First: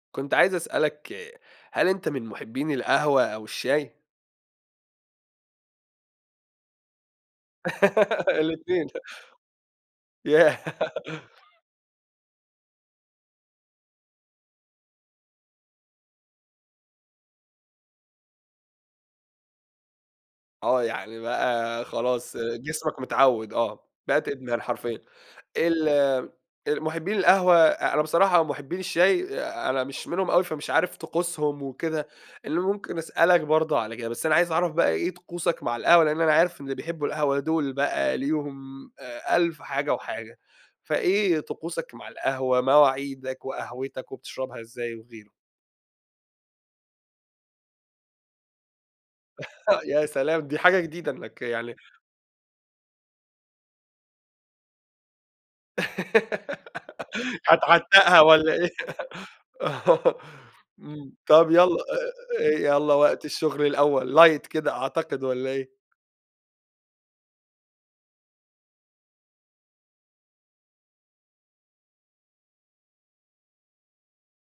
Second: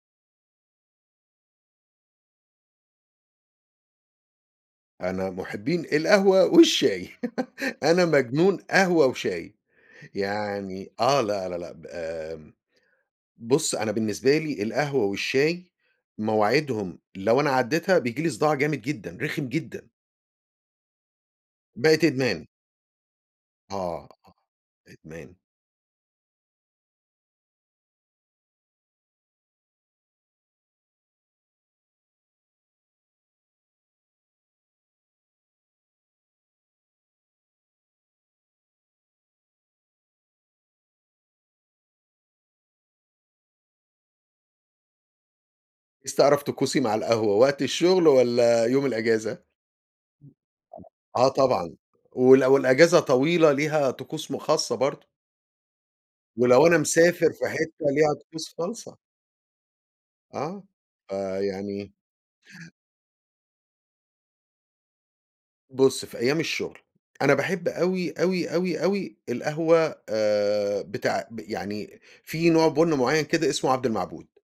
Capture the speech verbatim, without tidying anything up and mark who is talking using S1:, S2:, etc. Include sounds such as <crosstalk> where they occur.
S1: كنت عايز أسألك، هل أنت من مُحبّين القهوة أو الشاي؟
S2: أنا مُحبّين القهوة والشاي، <giggles> أنا
S1: <giggles>
S2: مجنون
S1: الاتنين،
S2: قهوة وشاي،
S1: ياه!
S2: يعني آه لا، لا، لأ، ب آمم، بُص أنا بالنسبة لي القهوة والشاي، مواعيدهم لو أنا عدّيتها، بييجي لي صداع جامد جدًا، رخم جدًا.
S1: آه، يعني بقى
S2: بقت
S1: خلاص
S2: إدمان.
S1: جسمك متعوّد، آه،
S2: آه،
S1: بقت
S2: آه،
S1: إدمان حرفيًا.
S2: إدمان.
S1: ال المُحبّين القهوة أ أنا بصراحة ومُحبّين الشاي، آآ، أنا مش منهم أوي، فمش عارف طقوسهم وكده، اللي ممكن أسألك برضه على كده، بس أنا عايز أعرف بقى إيه طقوسك مع القهوة، لإن أنا عارف إن بيحبوا القهوة دول بقى ليهم آآ، ألف حاجة وحاجة، فإيه طقوسك مع القهوة، مواعيدك وقهوتك وبتشربها إزاي وغيره؟
S2: عايز تعرف طقوسي مع القهوة وقت الشغل والّا يوم الأجازة؟
S1: <chuckles> يا سلام! دي حاجة جديدة
S2: آه،
S1: إنك
S2: طبعًا،
S1: يعني
S2: وال والأجازة طويلة ليها طقوس م خاصة برضه. ولو أنا مسافر
S1: <giggles>
S2: في حتة ليها
S1: هتعتّقها والّا
S2: طقوس
S1: إيه؟
S2: فَلْصة.
S1: آه،
S2: آه،
S1: إمم
S2: آآ،
S1: طب يالّا
S2: يعني
S1: إ إ يالّا وقت الشغل الأول، Light كده، أعتقد والّا إيه؟
S2: بُص في أيام، الشغل أنا باحب أوي، أوي، أوي، أوي القهوة، آآ، بتاع ب يعني في نوع بُنْ معين كده، اسمه عبد المعبود.